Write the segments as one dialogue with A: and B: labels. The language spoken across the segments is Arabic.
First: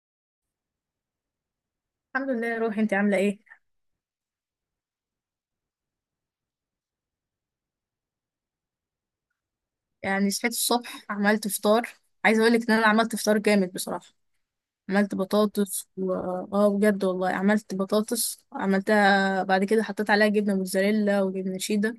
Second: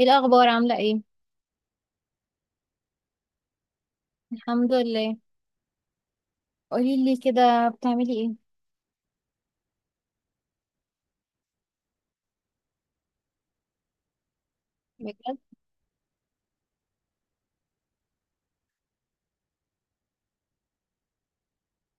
A: ايه الاخبار؟ عامله ايه؟
B: الحمد لله يا روحي، انت عامله ايه؟
A: الحمد لله. قولي لي كده، بتعملي ايه؟
B: يعني صحيت الصبح، عملت فطار. عايزه اقول لك ان انا عملت فطار جامد بصراحه. عملت
A: بجد؟
B: بطاطس اه بجد والله، عملت بطاطس، عملتها بعد كده حطيت عليها جبنه موتزاريلا وجبنه شيدر.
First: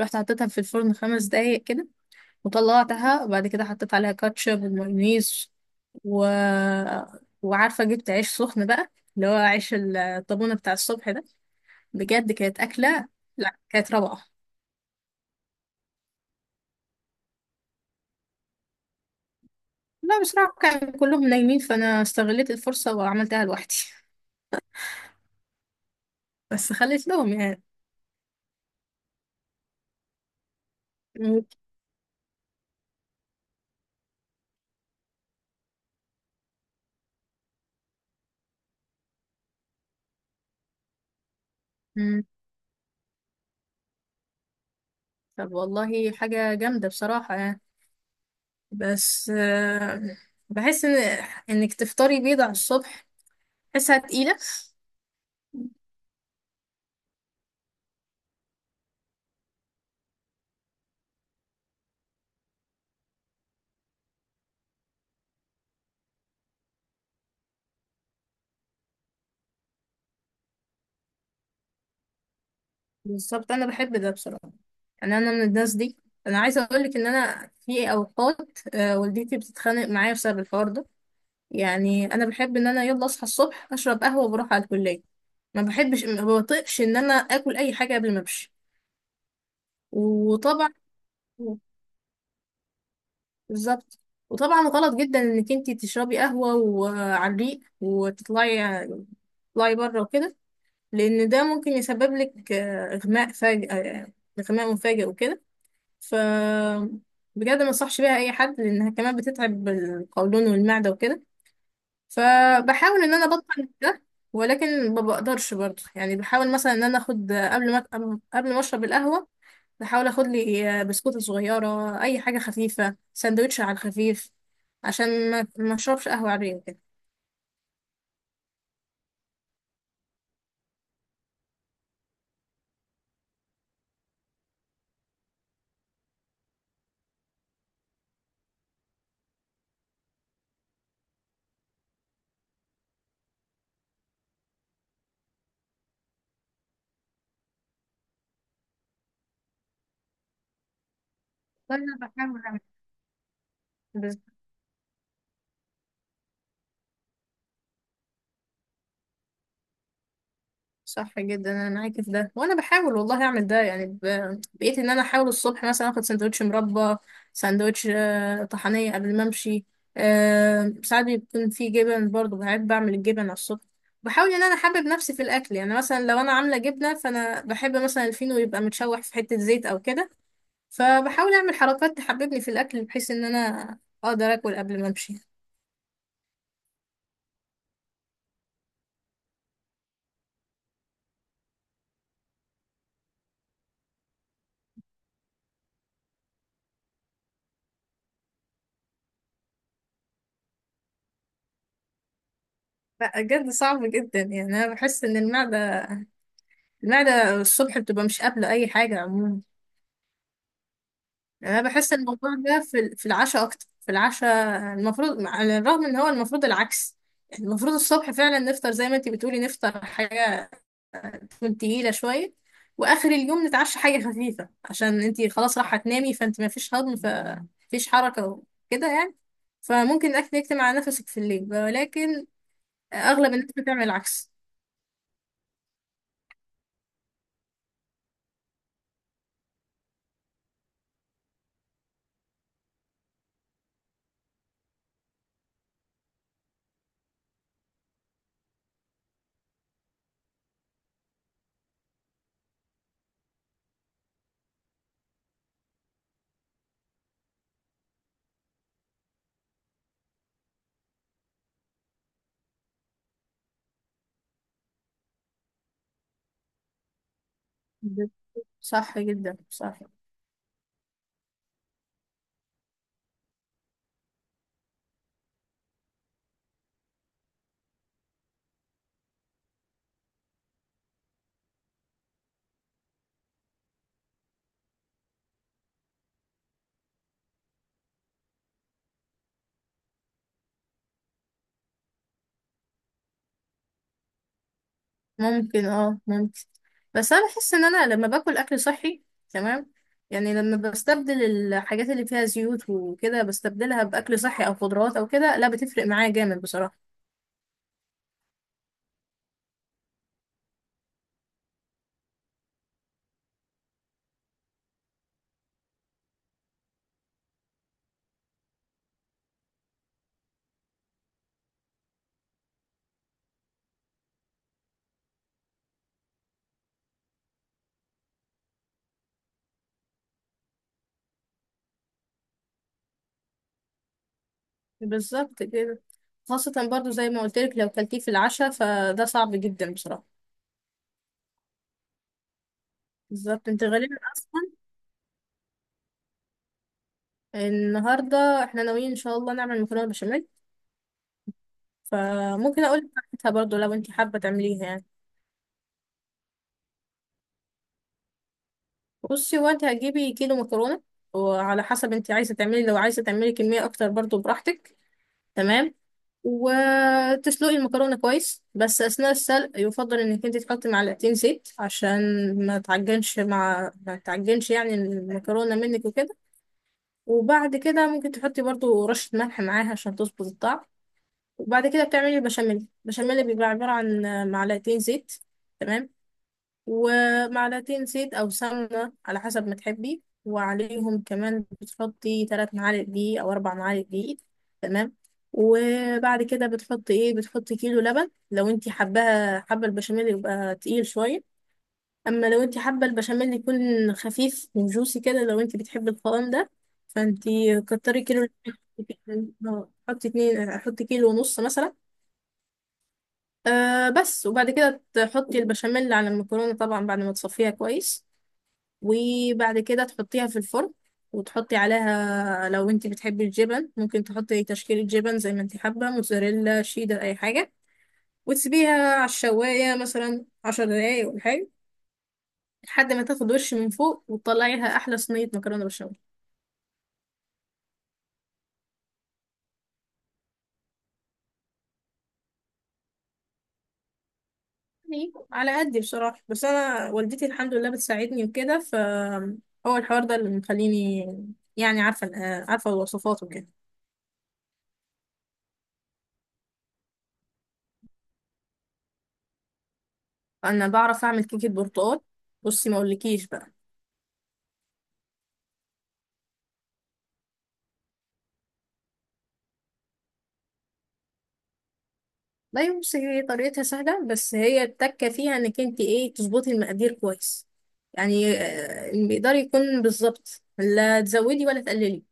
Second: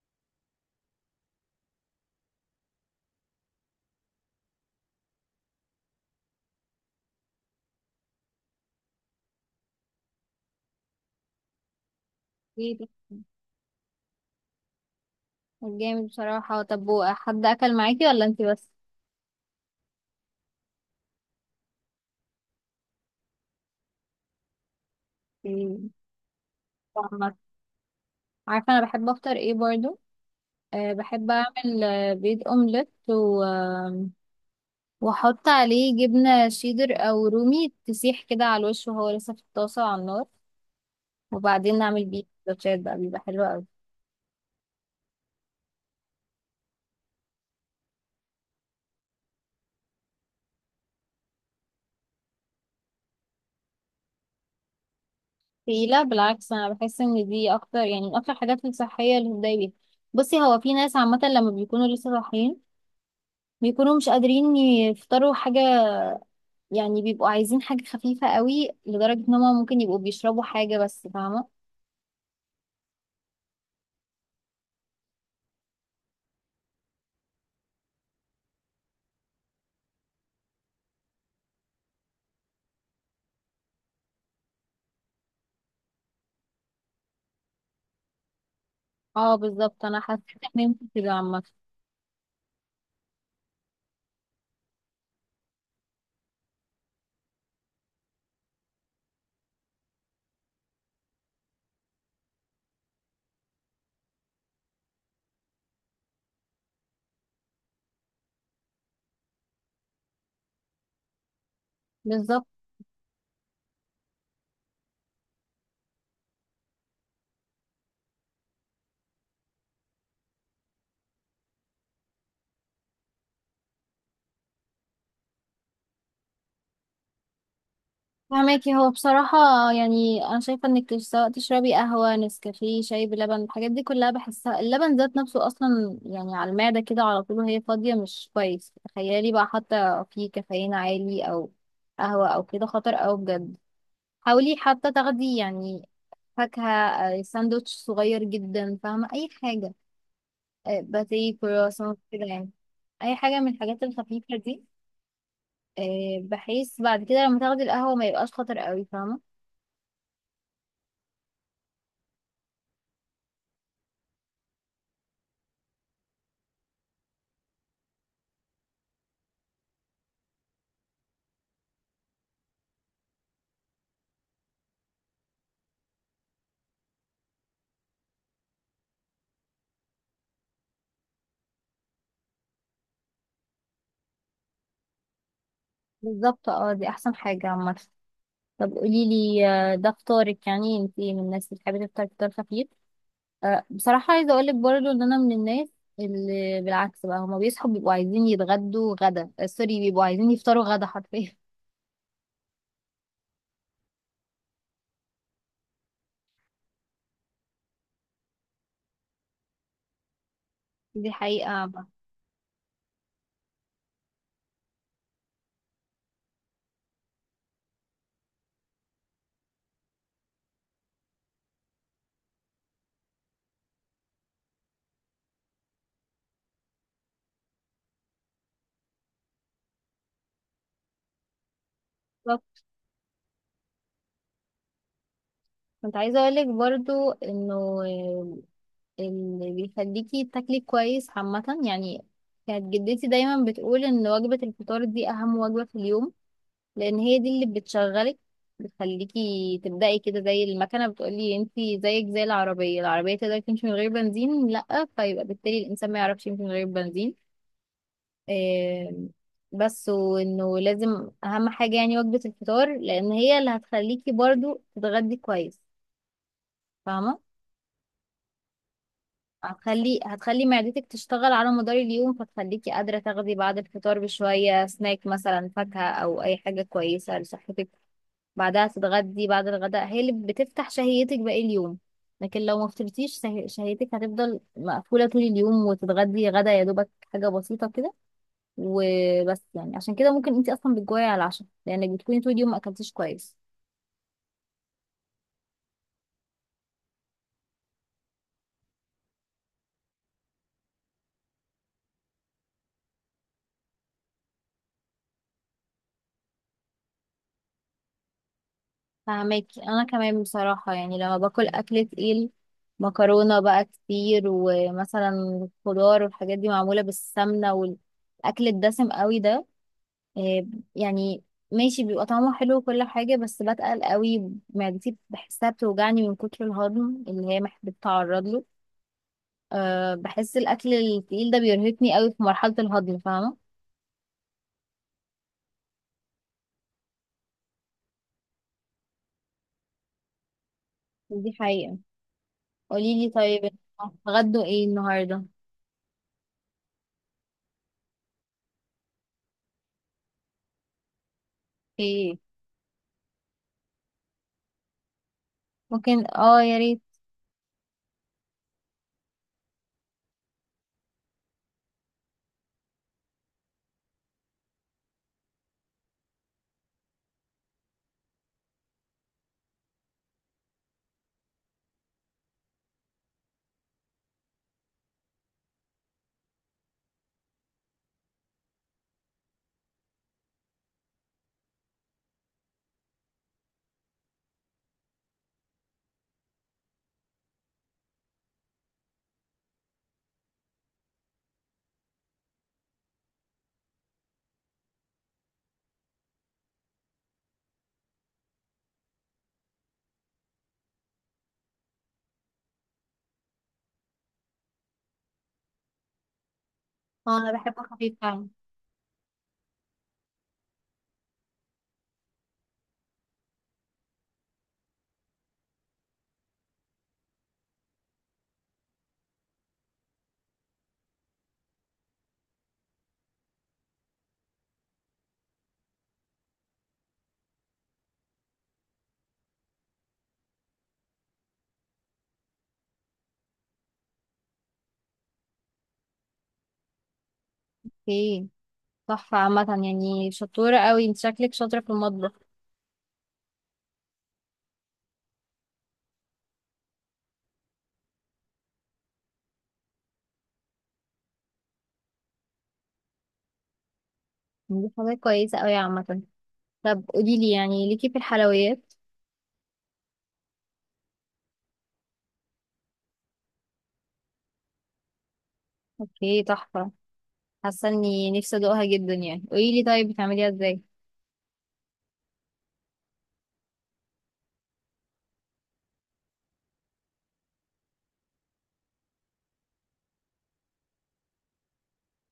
B: رحت حطيتها في الفرن 5 دقايق كده، وطلعتها بعد كده حطيت عليها كاتشب ومايونيز و... وعارفه جبت عيش سخن بقى، اللي هو عيش الطابونه بتاع الصبح ده. بجد كانت
A: ايه ده؟
B: اكله، لا كانت روعه.
A: طب جامد بصراحه. طب حد اكل معاكي ولا انتي بس؟
B: لا بصراحة كانوا كلهم نايمين، فأنا استغلت الفرصة وعملتها لوحدي.
A: إيه،
B: بس خليت لهم
A: طعمك.
B: يعني.
A: عارفه انا بحب افطر ايه برضو؟ أه، بحب اعمل بيض اومليت و... آم، واحط عليه جبنه شيدر او رومي تسيح كده على الوش وهو لسه في الطاسه على النار، وبعدين اعمل
B: مم.
A: بيه سندوتشات بقى، بيبقى حلو قوي.
B: طب والله حاجة جامدة بصراحة يعني. بس بحس إنك تفطري بيض على الصبح، بحسها تقيلة.
A: في، لا بالعكس، انا بحس ان دي اكتر، يعني من اكتر حاجات الصحيه اللي بتضايق بيها. بصي، هو في ناس عامه لما بيكونوا لسه صاحيين بيكونوا مش قادرين يفطروا حاجه، يعني بيبقوا عايزين حاجه خفيفه قوي لدرجه ان هم ممكن يبقوا بيشربوا حاجه بس، فاهمه؟
B: بالظبط، أنا بحب ده بصراحة، يعني أنا من الناس دي. أنا عايزة أقولك إن أنا في أوقات والدتي بتتخانق معايا بسبب الحوار ده. يعني أنا بحب إن أنا يلا أصحى الصبح أشرب قهوة وبروح على الكلية. ما بحبش، ما بطيقش ان انا اكل اي حاجه قبل ما امشي.
A: اه بالظبط، انا حاسه ان
B: وطبعا،
A: انت كده عامه.
B: بالظبط، وطبعا غلط جدا انك انت تشربي قهوة وعلى الريق وتطلعي، تطلعي بره وكده. لان ده ممكن يسبب لك اغماء فاجئ، اغماء مفاجئ وكده. ف بجد ما انصحش بيها اي حد لانها كمان بتتعب القولون والمعدة وكده.
A: بالظبط.
B: فبحاول ان انا ابطل ده، ولكن ما بقدرش برضه. يعني بحاول مثلا ان انا اخد قبل ما اشرب القهوة، بحاول اخد لي بسكوتة صغيرة، اي حاجة خفيفة، سندوتش على الخفيف، عشان ما اشربش قهوة عادية كده.
A: فهماكي، هو بصراحة يعني أنا شايفة إنك سواء تشربي قهوة نسكافيه شاي بلبن، الحاجات دي كلها بحسها اللبن ذات نفسه أصلا يعني على المعدة كده على طول وهي فاضية مش كويس. تخيلي بقى حتى فيه كافيين عالي أو قهوة أو كده، خطر أوي بجد. حاولي حتى تاخدي يعني فاكهة، ساندوتش صغير جدا، فاهمة؟ أي حاجة، باتيه كرواسون
B: وانا
A: كده
B: بحاول
A: يعني.
B: اعمل
A: أي حاجة من الحاجات
B: بس-
A: الخفيفة دي، بحيث بعد كده لما تاخدي القهوة ما يبقاش خطر أوي، فاهمة؟
B: صح جدا، انا معاكي في ده، وانا بحاول والله اعمل ده يعني بقيت ان انا احاول الصبح مثلا اخد سندوتش مربى، سندوتش طحنية قبل ما امشي. ساعات بيكون في جبن برضه، بحب بعمل الجبن على الصبح. بحاول ان انا احبب نفسي في الاكل، يعني مثلا لو انا عامله جبنه فانا بحب مثلا الفينو يبقى متشوح في حته زيت او كده. فبحاول اعمل حركات تحببني في الاكل بحيث ان انا اقدر اكل قبل ما امشي.
A: بالظبط، اه دي احسن حاجة عامة. طب قولي لي، ده فطارك؟ يعني انت من الناس اللي بتحبي تفطر فطار خفيف؟ بصراحة عايزة اقولك برضو ان انا من الناس اللي بالعكس بقى هما بيصحوا بيبقوا عايزين يتغدوا غدا، سوري، بيبقوا عايزين يفطروا غدا حرفيا.
B: لا بجد صعب جدا، يعني انا بحس ان المعده الصبح بتبقى مش قابله اي حاجه عموما.
A: دي حقيقة
B: يعني انا
A: عامة.
B: بحس ان الموضوع ده في العشاء اكتر، في العشاء المفروض، على الرغم ان هو المفروض العكس. يعني المفروض الصبح فعلا نفطر زي ما انتي بتقولي، نفطر حاجه تكون تقيلة شوية، وآخر اليوم نتعشى حاجة خفيفة عشان انتي خلاص راح هتنامي، فانت مفيش هضم فمفيش حركة وكده يعني. فممكن الأكل يكتم على نفسك في الليل، ولكن
A: بالظبط.
B: أغلب الناس بتعمل العكس.
A: كنت عايزة اقولك برضو انه آه، اللي بيخليكي تاكلي كويس عامة، يعني كانت جدتي دايما بتقول ان وجبة الفطار دي اهم وجبة في اليوم، لان هي دي اللي بتشغلك، بتخليكي تبدأي كده زي المكنة. بتقولي انتي زيك زي العربية؟ العربية تقدر تمشي من غير بنزين؟ لأ، فيبقى بالتالي الإنسان ما يعرفش يمشي من غير بنزين. آم، بس، وانه لازم أهم حاجة يعني وجبة الفطار، لأن هي اللي هتخليكي برضو تتغدي كويس، فاهمة؟
B: ب- صح جدا صح.
A: هتخلي معدتك تشتغل على مدار اليوم، فتخليكي قادرة تاخدي بعد الفطار بشوية سناك، مثلا فاكهة أو أي حاجة كويسة لصحتك. بعدها تتغدي، بعد الغداء هي اللي بتفتح شهيتك باقي اليوم. لكن لو ما فطرتيش شهيتك هتفضل مقفولة طول اليوم، وتتغدي غدا يا دوبك حاجة بسيطة كده وبس، يعني عشان كده ممكن انتي اصلا بتجوعي على العشاء لانك بتكوني طول اليوم ما اكلتيش كويس.
B: ممكن، اه ممكن. بس أنا بحس إن أنا لما باكل أكل صحي، تمام، يعني لما بستبدل الحاجات اللي فيها زيوت وكده بستبدلها بأكل صحي أو خضروات أو كده، لا بتفرق معايا جامد بصراحة.
A: فهماكي، انا كمان بصراحة يعني لما باكل اكل تقيل، مكرونة بقى كتير ومثلا خضار والحاجات دي معمولة بالسمنة والاكل الدسم قوي ده، آه، يعني ماشي بيبقى طعمه حلو وكل حاجة، بس بتقل قوي معدتي، بحسها بتوجعني من كتر الهضم اللي هي بتتعرض له. أه، بحس الأكل التقيل ده بيرهقني قوي في مرحلة الهضم، فاهمة؟
B: بالظبط كده. خاصة برضو زي ما قلت لك لو كلتيه في العشاء فده صعب جدا بصراحة.
A: دي حقيقة. قوليلي طيب،
B: بالظبط،
A: انتوا
B: انت غالبا
A: هتتغدوا
B: اصلا.
A: ايه النهاردة؟
B: النهاردة احنا ناويين ان شاء الله نعمل مكرونة بشاميل.
A: ايه؟
B: فممكن اقول لك بتاعتها برضو لو انت حابة تعمليها يعني.
A: ممكن، اه يا ريت.
B: بصي، هو انت هتجيبي كيلو مكرونة، وعلى حسب انت عايزة تعملي، لو عايزة تعملي كمية اكتر برضو براحتك، تمام. وتسلقي المكرونة كويس، بس أثناء السلق يفضل إنك أنت تحطي معلقتين زيت عشان ما تعجنش يعني المكرونة منك وكده. وبعد كده ممكن تحطي برضو رشة ملح معاها عشان تظبط الطعم. وبعد كده بتعملي البشاميل. البشاميل بيبقى عبارة عن معلقتين زيت، تمام، ومعلقتين زيت أو سمنة على حسب ما تحبي، وعليهم كمان بتحطي 3 معالق دقيق أو 4 معالق دقيق، تمام. وبعد كده بتحطي بتحطي كيلو لبن لو انتي حابة البشاميل يبقى تقيل شوية. أما لو انتي حابة البشاميل يكون خفيف وجوسي كده، لو انتي بتحبي القوام ده،
A: اه، انا
B: فانتي
A: بحبه خفيف
B: كتري
A: فعلا.
B: كيلو لبن. حطي اتنين، حطي كيلو ونص مثلا. آه بس وبعد كده تحطي البشاميل على المكرونة طبعا بعد ما تصفيها كويس، وبعد كده تحطيها في الفرن، وتحطي عليها لو انت بتحبي الجبن ممكن تحطي تشكيلة جبن زي ما انت حابة، موتزاريلا شيدر اي حاجة، وتسيبيها على الشواية مثلا 10 دقايق ولا حاجة، لحد ما تاخد وش من فوق وتطلعيها أحلى صينية مكرونة بالبشاميل.
A: ايه؟ تحفة عامة يعني، شطورة قوي، انت شكلك شاطرة في المطبخ.
B: على قدي بصراحة، بس أنا والدتي الحمد لله بتساعدني وكده. هو الحوار ده اللي مخليني يعني عارفة الوصفات وكده.
A: دي حاجة كويسة قوي عامة. طب قوليلي، يعني ليكي في الحلويات؟
B: أنا بعرف أعمل كيكة برتقال. بصي ما أقولكيش بقى.
A: اوكي، تحفة. حاسه اني نفسي ادوقها جدا، يعني قولي لي طيب، بتعمليها ازاي؟
B: لا بصي، هي طريقتها سهلة، بس هي التكة فيها انك انت تظبطي المقادير كويس. يعني المقدار يكون بالظبط، لا تزودي ولا تقللي،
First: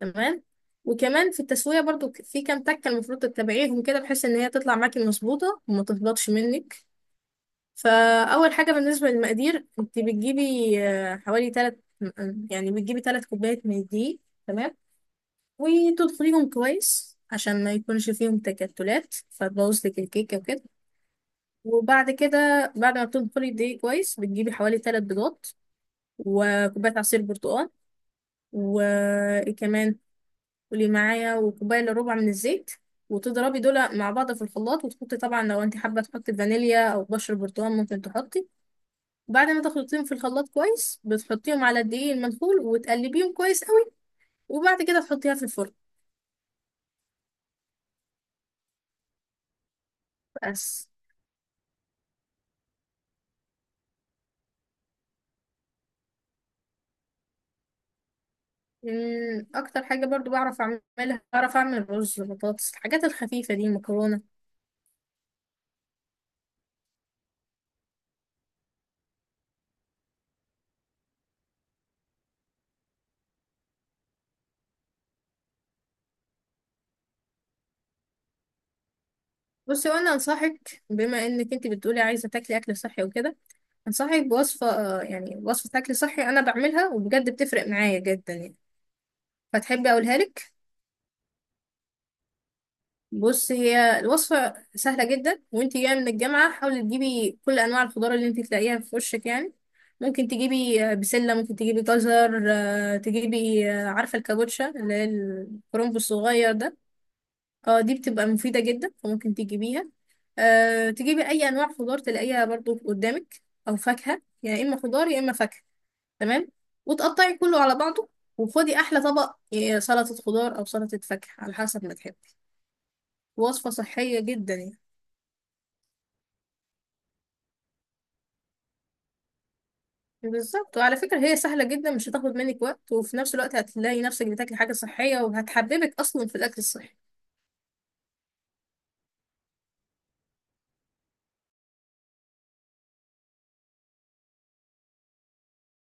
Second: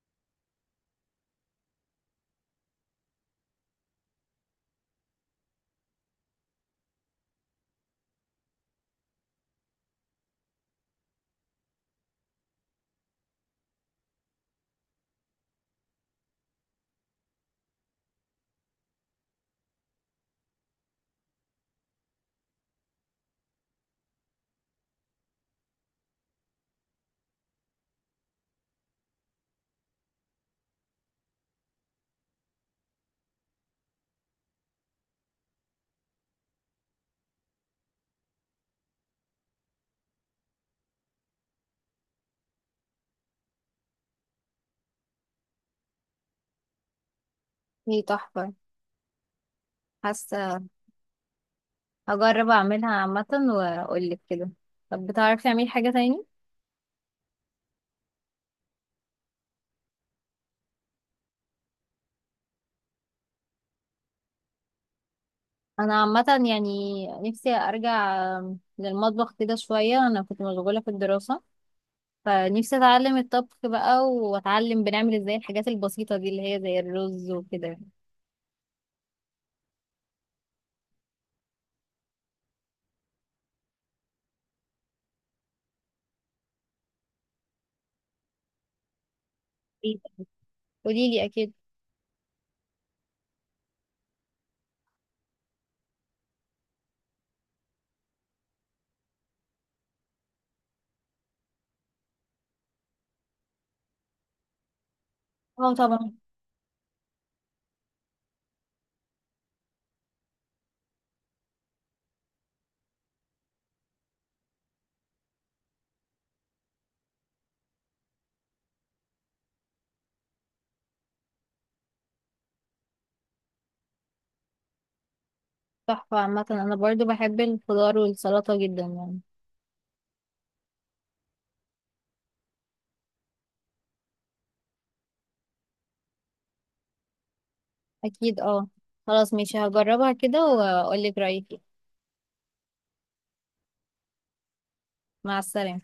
B: تمام. وكمان في التسوية برضو، في كام تكة المفروض تتبعيهم كده بحيث ان هي تطلع معاكي مظبوطة وما تهبطش منك. فأول حاجة بالنسبة للمقادير، انت بتجيبي آه، حوالي تلات يعني بتجيبي 3 كوبايات من الدقيق، تمام، وتدخليهم كويس عشان ما يكونش فيهم تكتلات فتبوظ لك الكيكة وكده. وبعد كده بعد ما بتنخلي الدقيق كويس بتجيبي حوالي 3 بيضات، وكوباية عصير برتقال، وكمان قولي معايا، وكوباية إلا ربع من الزيت. وتضربي دول مع بعض في الخلاط، وتحطي طبعا لو انت حابة تحطي فانيليا أو بشر برتقال ممكن تحطي. بعد ما تخلطيهم في الخلاط كويس بتحطيهم على الدقيق المنخول، وتقلبيهم كويس قوي، وبعد كده تحطيها في الفرن.
A: هي تحفه. حاسه
B: بس.
A: هجرب اعملها عامه واقول لك كده. طب بتعرفي تعملي حاجه تاني؟
B: أكتر حاجة برضو بعرف أعملها، بعرف أعمل رز، بطاطس، الحاجات الخفيفة دي، مكرونة.
A: انا عامه يعني نفسي ارجع للمطبخ كده شويه، انا كنت مشغوله في الدراسه، فنفسي اتعلم الطبخ بقى واتعلم بنعمل ازاي الحاجات البسيطه دي اللي هي زي الرز وكده.
B: بصي وانا انصحك، بما انك انت بتقولي عايزه تاكلي اكل صحي وكده، انصحك بوصفه، يعني وصفه اكل صحي انا بعملها وبجد بتفرق معايا جدا يعني، فتحبي اقولها لك؟
A: قولي لي اكيد.
B: بصي هي الوصفه سهله جدا، وانت جايه من الجامعه حاولي تجيبي كل انواع الخضار اللي انت تلاقيها في وشك يعني. ممكن تجيبي بسله، ممكن تجيبي جزر، آه، تجيبي آه، عارفه الكابوتشا اللي هي
A: اه
B: الكرنب
A: طبعا.
B: الصغير ده. اه دي بتبقى مفيدة جدا، فممكن تجيبيها. أه تجيبي أي أنواع خضار تلاقيها برضو قدامك، أو فاكهة، يا إما خضار يا إما فاكهة، تمام. وتقطعي كله على بعضه، وخدي أحلى طبق سلطة خضار أو سلطة فاكهة على حسب ما تحبي. وصفة صحية جدا يعني.
A: تحفه عامه، انا برضو بحب الخضار والسلطه جدا يعني.
B: بالظبط، وعلى فكرة هي سهلة جدا مش هتاخد منك وقت، وفي نفس الوقت هتلاقي نفسك بتاكلي حاجة صحية، وهتحببك أصلا في الأكل الصحي.
A: اكيد اه. خلاص ماشي، هجربها كده واقول لك رأيي. مع السلامة.